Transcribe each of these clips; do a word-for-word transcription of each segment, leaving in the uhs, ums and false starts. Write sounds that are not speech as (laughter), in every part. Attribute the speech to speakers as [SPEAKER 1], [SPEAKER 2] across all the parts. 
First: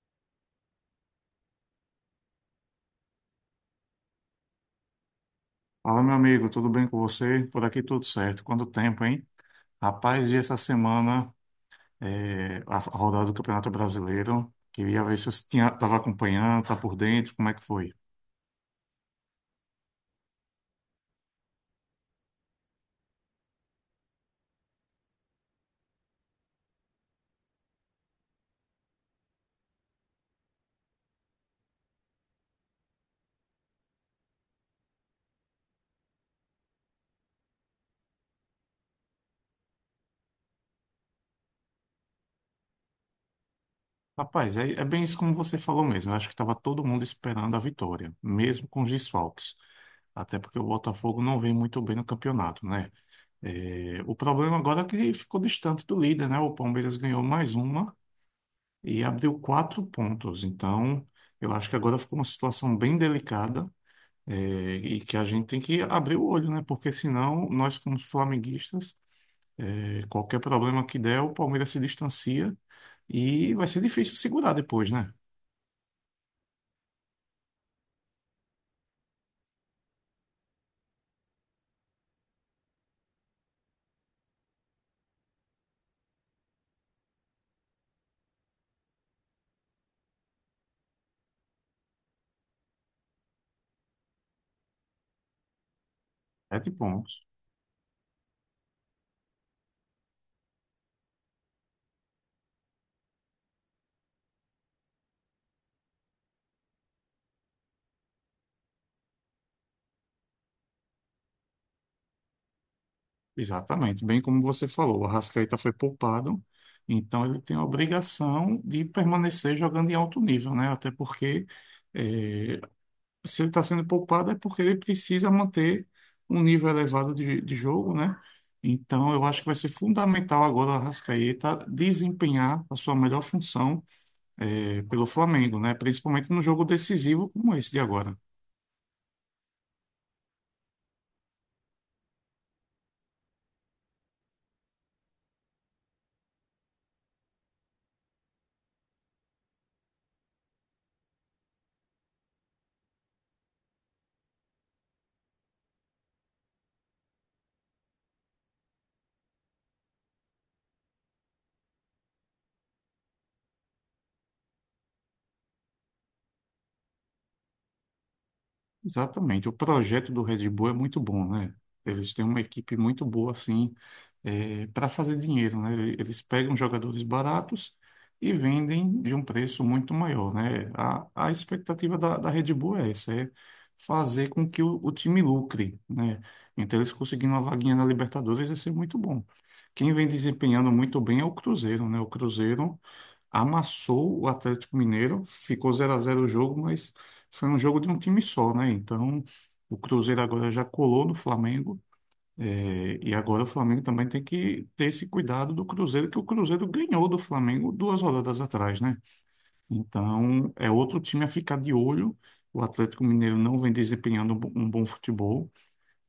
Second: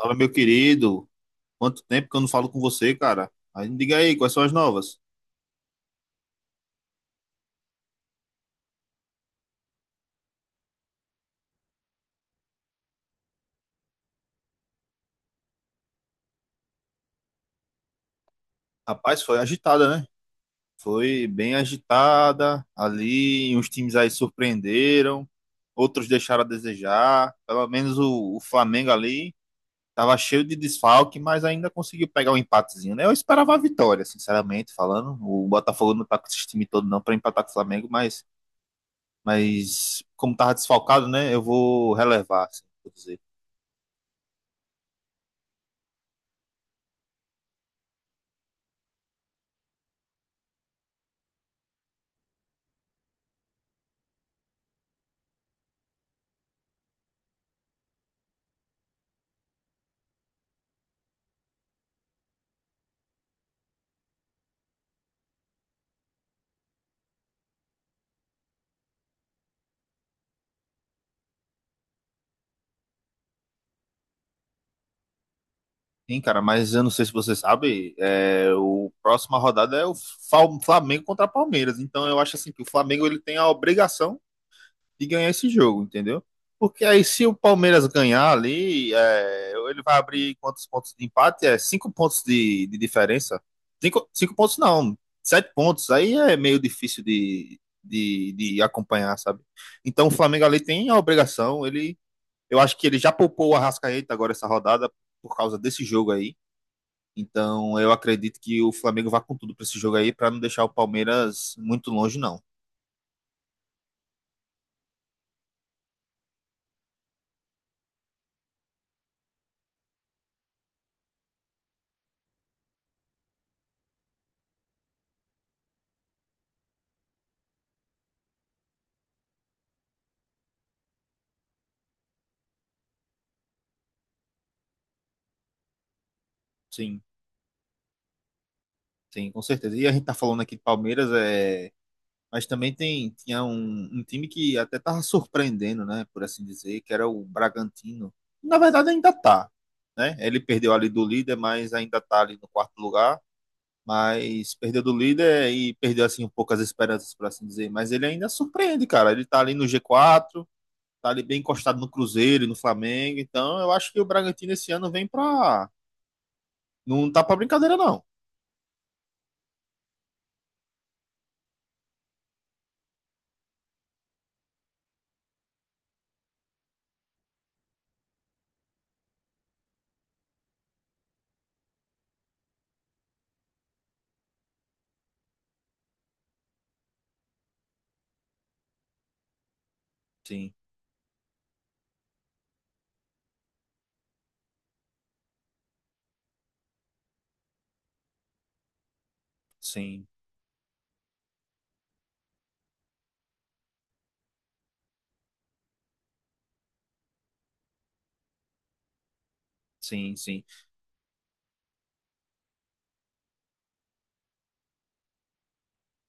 [SPEAKER 1] Fala, meu querido. Quanto tempo que eu não falo com você, cara? Aí me diga aí, quais são as novas?
[SPEAKER 2] Fala, meu amigo, tudo bem com você? Por aqui tudo certo. Quanto tempo, hein? Rapaz, vi essa semana eh, a a rodada do Campeonato Brasileiro. Queria ver se você tinha, estava acompanhando, tá por dentro, como é que foi?
[SPEAKER 1] Rapaz, foi agitada, né? Foi bem agitada. Ali, uns times aí surpreenderam, outros deixaram a desejar. Pelo menos o, o Flamengo ali tava cheio de desfalque, mas ainda conseguiu pegar um empatezinho, né? Eu esperava a vitória, sinceramente falando. O Botafogo não tá com esse time todo não para empatar com o Flamengo, mas, mas como tava desfalcado, né? Eu vou relevar, assim, vou dizer.
[SPEAKER 2] Rapaz, é, é bem isso como você falou mesmo. Eu acho que estava todo mundo esperando a vitória, mesmo com os desfalques. Até porque o Botafogo não vem muito bem no campeonato, né? Eh, o problema agora é que ficou distante do líder, né? O Palmeiras ganhou mais uma e abriu quatro pontos. Então, eu acho que agora ficou uma situação bem delicada, é, e que a gente tem que abrir o olho, né? Porque senão, nós, como flamenguistas, é, qualquer problema que der, o Palmeiras se distancia e vai ser difícil segurar depois, né?
[SPEAKER 1] Sim, cara, mas eu não sei se você sabe, é, o próxima rodada é o Fal- Flamengo contra Palmeiras. Então eu acho assim que o Flamengo ele tem a obrigação de ganhar esse jogo, entendeu? Porque aí se o Palmeiras ganhar ali, é, ele vai abrir quantos pontos de empate? É cinco pontos de, de diferença. Cinco, cinco pontos não, sete pontos. Aí é meio
[SPEAKER 2] Sete
[SPEAKER 1] difícil
[SPEAKER 2] pontos.
[SPEAKER 1] de, de, de acompanhar, sabe? Então o Flamengo ali tem a obrigação. Ele, eu acho que ele já poupou o Arrascaeta agora essa rodada por causa desse jogo aí. Então, eu acredito que o Flamengo vá com tudo para esse jogo aí, para não deixar o Palmeiras muito longe, não.
[SPEAKER 2] Exatamente. Bem como você falou, o Arrascaeta foi poupado, então ele tem a obrigação de permanecer jogando em alto nível, né? Até porque eh, se ele está sendo poupado é porque ele precisa manter um nível elevado de, de jogo, né? Então, eu acho que vai ser fundamental agora o Arrascaeta desempenhar a sua melhor função eh, pelo Flamengo, né? Principalmente no jogo
[SPEAKER 1] Sim,
[SPEAKER 2] decisivo como esse de agora.
[SPEAKER 1] sim, com certeza. E a gente tá falando aqui de Palmeiras, é... mas também tem, tinha um, um time que até tava surpreendendo, né, por assim dizer, que era o Bragantino. Na verdade, ainda tá, né? Ele perdeu ali do líder, mas ainda tá ali no quarto lugar. Mas perdeu do líder e perdeu, assim, um pouco as esperanças, por assim dizer. Mas ele ainda surpreende, cara. Ele tá ali no gê quatro, tá ali bem encostado no Cruzeiro e no Flamengo. Então, eu acho que o Bragantino esse ano vem pra. Não tá pra brincadeira, não.
[SPEAKER 2] Exatamente. O projeto do Red Bull é muito bom, né? Eles têm uma equipe muito boa, assim, para fazer dinheiro, né? Eles pegam jogadores baratos e vendem de um preço muito maior, né? A, a expectativa da, da Red Bull é essa, é fazer com que o, o time lucre, né? Então, eles conseguindo uma vaguinha na Libertadores vai ser muito bom. Quem vem
[SPEAKER 1] Sim,
[SPEAKER 2] desempenhando muito bem é o Cruzeiro, né? O Cruzeiro amassou o Atlético Mineiro, ficou zero a zero o jogo, mas foi um jogo de um time só, né? Então, o
[SPEAKER 1] sim,
[SPEAKER 2] Cruzeiro agora já colou no Flamengo, eh, e agora o Flamengo também tem que ter esse cuidado do Cruzeiro, que o Cruzeiro ganhou do Flamengo duas rodadas atrás, né?
[SPEAKER 1] sim, sim.
[SPEAKER 2] Então, é outro time a ficar de olho. O Atlético Mineiro não vem desempenhando um bo- um bom futebol.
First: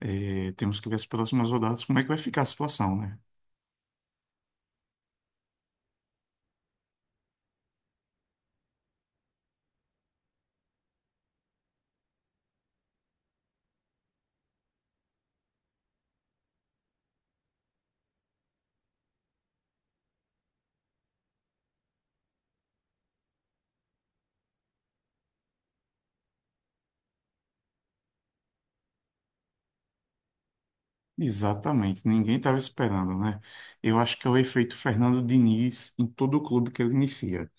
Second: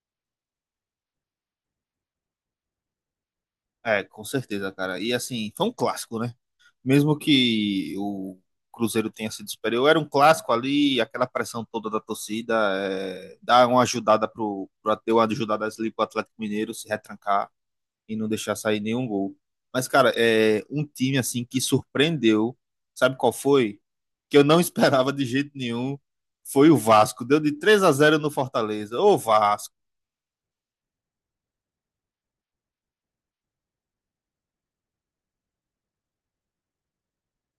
[SPEAKER 2] Eh, temos que ver as próximas rodadas, como é que vai ficar a situação, né?
[SPEAKER 1] É, com certeza, cara. E assim, foi um clássico, né? Mesmo que o Cruzeiro tenha sido superior, era um clássico ali, aquela pressão toda da torcida, é, dar uma ajudada pro, pro deu uma ajudada ali pro Atlético Mineiro se retrancar, e não deixar sair nenhum gol. Mas, cara, é um time assim que surpreendeu. Sabe qual foi? Que eu não (laughs) esperava de jeito nenhum. Foi o Vasco. Deu de três a zero no Fortaleza. Ô, Vasco.
[SPEAKER 2] Exatamente, ninguém estava esperando, né? Eu acho que é o efeito Fernando Diniz em todo o clube que ele inicia.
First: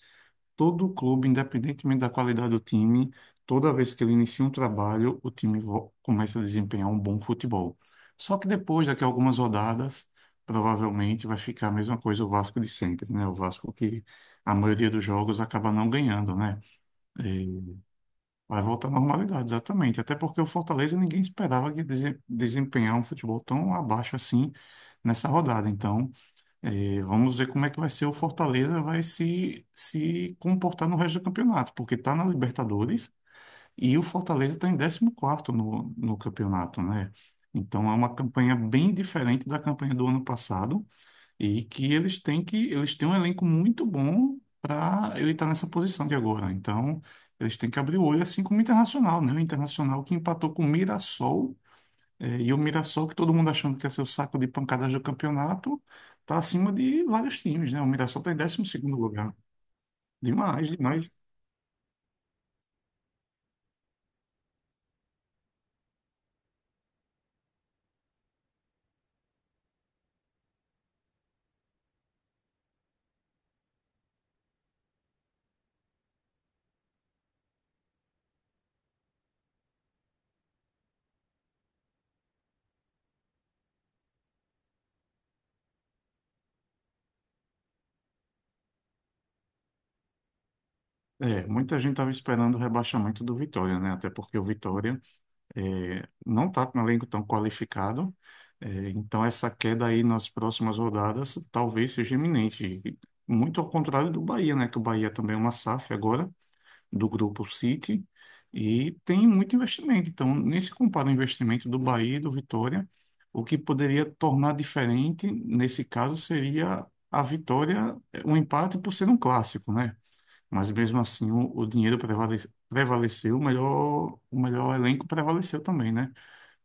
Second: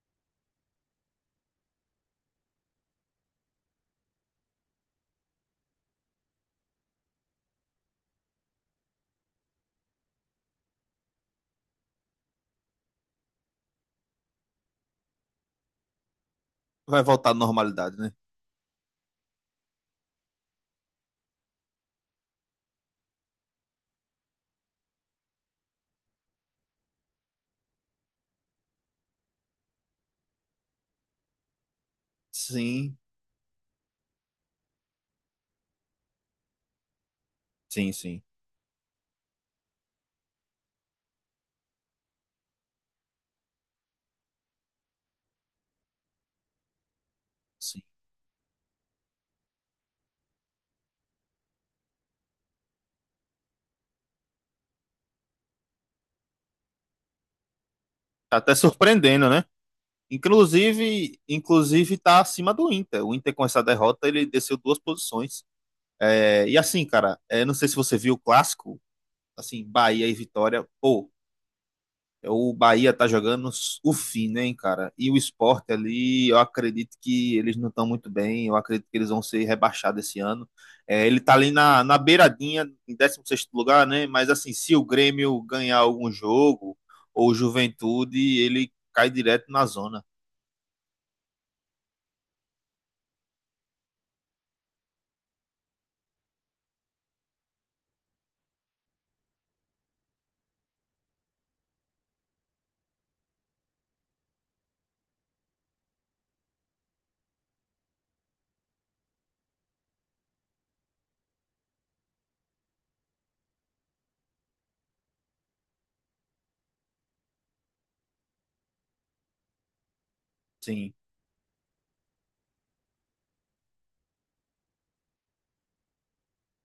[SPEAKER 2] Todo clube, independentemente da qualidade do time, toda vez que ele inicia um trabalho, o time vo- começa a desempenhar um bom futebol. Só que depois, daqui a algumas rodadas, provavelmente vai ficar a mesma coisa o Vasco de sempre, né? O Vasco que a maioria dos jogos acaba não ganhando, né?
[SPEAKER 1] Vai voltar à
[SPEAKER 2] E
[SPEAKER 1] normalidade, né?
[SPEAKER 2] vai voltar à normalidade, exatamente. Até porque o Fortaleza ninguém esperava que ia dese- desempenhar um futebol tão abaixo assim nessa rodada. Então, e vamos ver como é que vai ser. O Fortaleza vai se, se comportar no resto do campeonato, porque está na
[SPEAKER 1] Sim,
[SPEAKER 2] Libertadores e o Fortaleza está em décimo quarto no, no campeonato, né? Então
[SPEAKER 1] sim,
[SPEAKER 2] é uma
[SPEAKER 1] sim,
[SPEAKER 2] campanha bem diferente da campanha do ano passado e que eles têm que eles têm um elenco muito bom para ele estar nessa posição de agora. Então eles têm que
[SPEAKER 1] sim.
[SPEAKER 2] abrir o olho assim como o Internacional, né? O Internacional que empatou com o Mirassol, é, e o Mirassol, que todo mundo achando que ia ser o saco de pancadas do campeonato, está acima de vários times, né? O Mirassol está em
[SPEAKER 1] Tá até
[SPEAKER 2] décimo segundo
[SPEAKER 1] surpreendendo,
[SPEAKER 2] lugar.
[SPEAKER 1] né?
[SPEAKER 2] Demais, demais.
[SPEAKER 1] Inclusive, inclusive tá acima do Inter. O Inter com essa derrota, ele desceu duas posições. É, e assim, cara, é, não sei se você viu o clássico, assim, Bahia e Vitória. Pô, o Bahia tá jogando o fim, né, hein, cara? E o Sport ali, eu acredito que eles não estão muito bem, eu acredito que eles vão ser rebaixados esse ano. É, ele tá ali na, na beiradinha, em décimo sexto lugar, né? Mas assim, se o Grêmio ganhar algum jogo, ou Juventude, ele cai direto na zona.
[SPEAKER 2] É, muita gente estava esperando o rebaixamento do Vitória, né? Até porque o Vitória, é, não está com um elenco tão qualificado. É, então, essa queda aí nas próximas rodadas talvez seja iminente. E muito ao contrário do Bahia, né? Que o Bahia também é uma S A F agora do grupo City e tem muito investimento. Então, nem se compara o investimento do Bahia e do Vitória. O que poderia tornar diferente, nesse caso, seria a vitória, um empate por ser um clássico, né? Mas
[SPEAKER 1] Sim,
[SPEAKER 2] mesmo assim, o, o dinheiro prevale- prevaleceu, o melhor, o melhor elenco prevaleceu também, né?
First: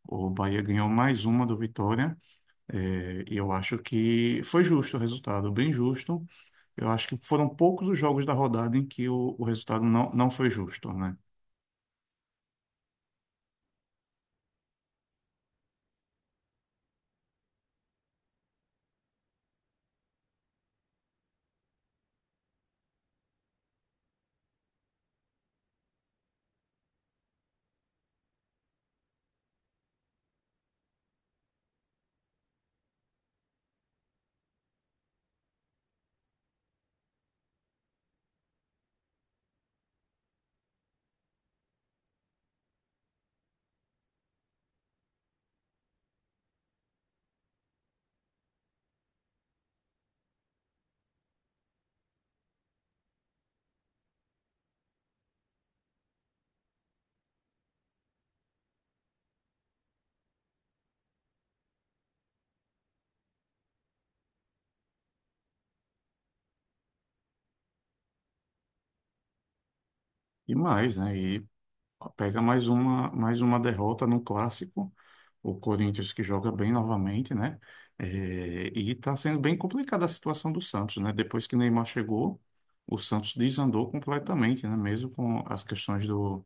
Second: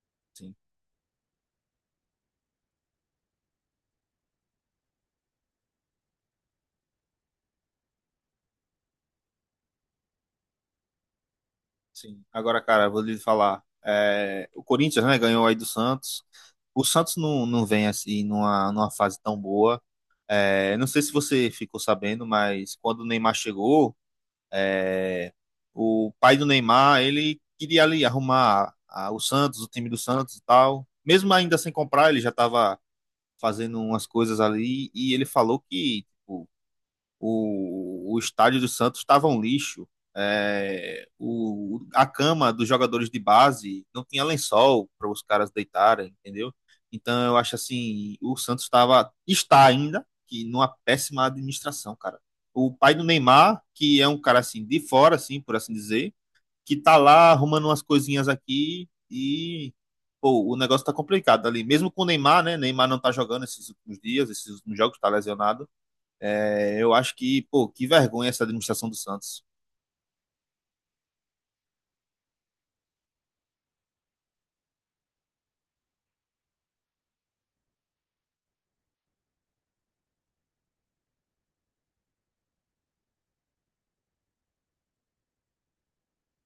[SPEAKER 2] O
[SPEAKER 1] sim,
[SPEAKER 2] Bahia ganhou mais uma do Vitória, é, e eu acho que foi justo o resultado, bem justo. Eu acho que foram poucos os jogos da rodada em que o, o resultado não, não foi justo, né?
[SPEAKER 1] sim. Agora, cara, vou lhe falar, é, o Corinthians, né, ganhou aí do Santos. O Santos não, não vem assim numa, numa fase tão boa. É, não sei se você ficou sabendo, mas quando o Neymar chegou, é, o pai do Neymar, ele queria ali arrumar a- o Santos, o time do Santos e tal. Mesmo ainda sem comprar, ele já estava fazendo umas coisas ali e ele falou que tipo, o, o estádio do Santos estava um lixo. É, o, a cama dos jogadores de base não tinha lençol para os caras deitarem, entendeu? Então eu acho assim, o Santos estava está ainda que numa péssima administração, cara. O pai do Neymar, que é um cara assim de fora assim, por assim dizer, que tá lá arrumando umas coisinhas aqui e pô, o negócio tá complicado ali, mesmo com o Neymar, né? Neymar não tá jogando esses últimos dias, esses últimos jogos tá lesionado. É, eu acho que, pô, que vergonha essa administração do Santos.
[SPEAKER 2] E mais, né? E pega mais uma, mais uma derrota no clássico. O Corinthians que joga bem novamente, né? É, e está sendo bem complicada a situação do Santos, né? Depois que Neymar chegou, o Santos desandou completamente, né? Mesmo com as questões do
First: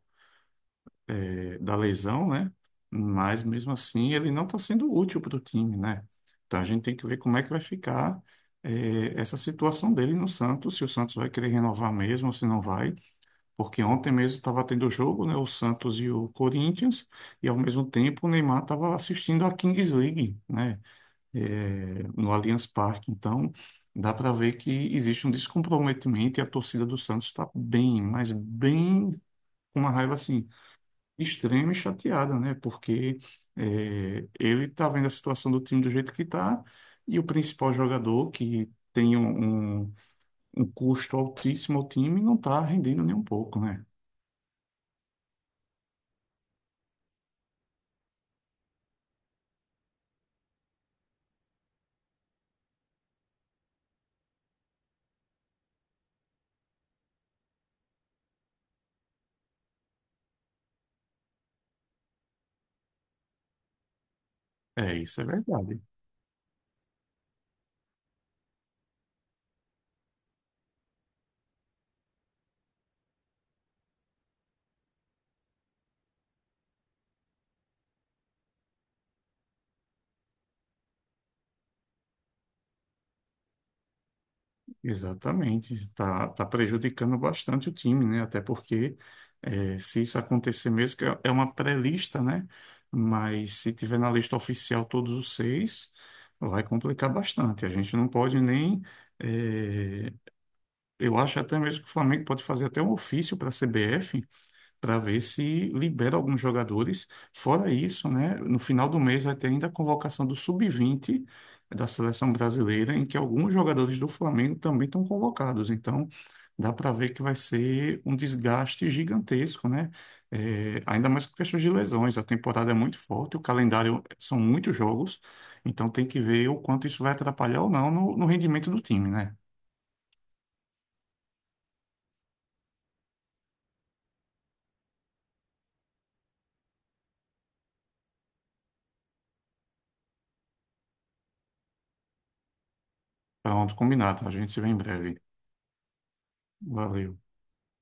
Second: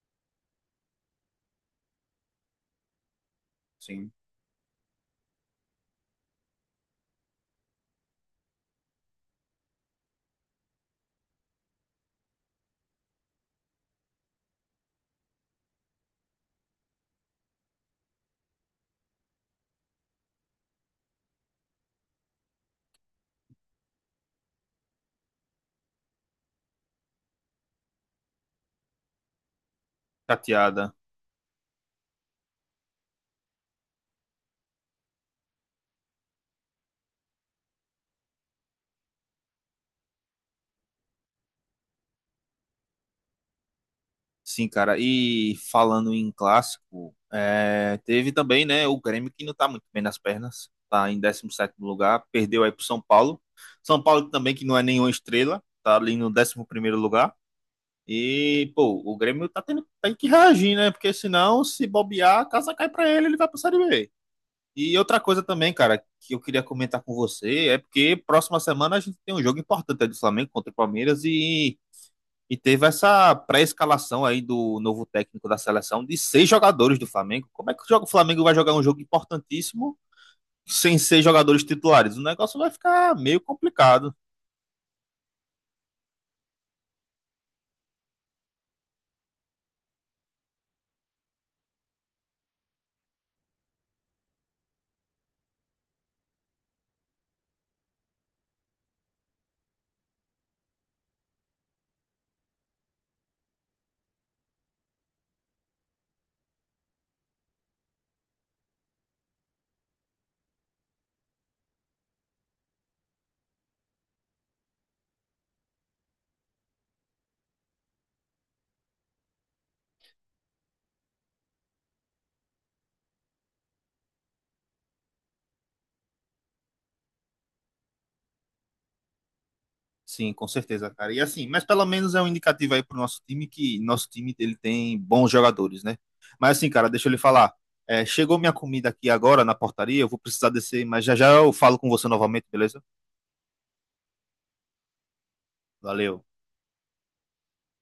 [SPEAKER 2] da lesão, né? Mas mesmo
[SPEAKER 1] Sim,
[SPEAKER 2] assim ele não está sendo útil para o time, né? Então a gente tem que ver como é que vai ficar eh, essa situação dele no Santos, se o Santos vai querer renovar mesmo ou se não vai. Porque ontem mesmo estava tendo jogo, né? O Santos e o Corinthians, e ao mesmo tempo o Neymar estava assistindo a Kings League, né? eh, no Allianz Parque. Então, dá para ver que existe um descomprometimento e a torcida do Santos está bem, mas bem com uma raiva assim
[SPEAKER 1] chateada.
[SPEAKER 2] extrema e chateada, né? Porque é, ele tá vendo a situação do time do jeito que tá e o principal jogador que tem um, um, um custo altíssimo ao time não tá rendendo nem um pouco, né?
[SPEAKER 1] Sim, cara. E falando em clássico, é, teve também, né, o Grêmio que não tá muito bem nas pernas. Tá em décimo sétimo lugar, perdeu aí pro São Paulo. São Paulo também que não é nenhuma estrela, tá ali no décimo primeiro lugar. E, pô, o Grêmio tá tendo, tem que reagir, né? Porque senão, se bobear, a casa cai pra ele, ele vai pra Série B.
[SPEAKER 2] É,
[SPEAKER 1] E outra
[SPEAKER 2] isso é
[SPEAKER 1] coisa também,
[SPEAKER 2] verdade.
[SPEAKER 1] cara, que eu queria comentar com você é porque próxima semana a gente tem um jogo importante é do Flamengo contra o Palmeiras e, e teve essa pré-escalação aí do novo técnico da seleção de seis jogadores do Flamengo. Como é que o jogo- o Flamengo vai jogar um jogo importantíssimo sem seis jogadores titulares? O negócio vai ficar meio complicado.
[SPEAKER 2] Exatamente. Tá, tá prejudicando bastante o time, né? Até porque é, se isso acontecer mesmo, que é é uma pré-lista, né? Mas se tiver na lista oficial todos os seis, vai complicar bastante. A gente não pode nem. eh, Eu acho até mesmo que o Flamengo pode fazer até um ofício para a C B F para ver se libera alguns jogadores. Fora isso, né, no final do mês vai ter ainda a convocação do sub vinte da seleção brasileira, em que alguns jogadores do Flamengo também estão convocados. Então, dá para ver que vai ser um desgaste gigantesco, né? É, ainda mais por questões de lesões. A temporada é muito forte, o calendário são muitos jogos, então tem que ver o quanto isso vai atrapalhar ou não no, no rendimento do time, né?
[SPEAKER 1] Sim, com certeza, cara. E assim, mas pelo menos é um indicativo aí pro nosso time que nosso time ele tem bons jogadores, né? Mas assim, cara, deixa eu lhe falar. É, chegou minha comida aqui agora na portaria, eu vou precisar descer, mas já já eu falo com você novamente, beleza?
[SPEAKER 2] Pronto, combinado. A gente se vê em breve.
[SPEAKER 1] Valeu.
[SPEAKER 2] Valeu.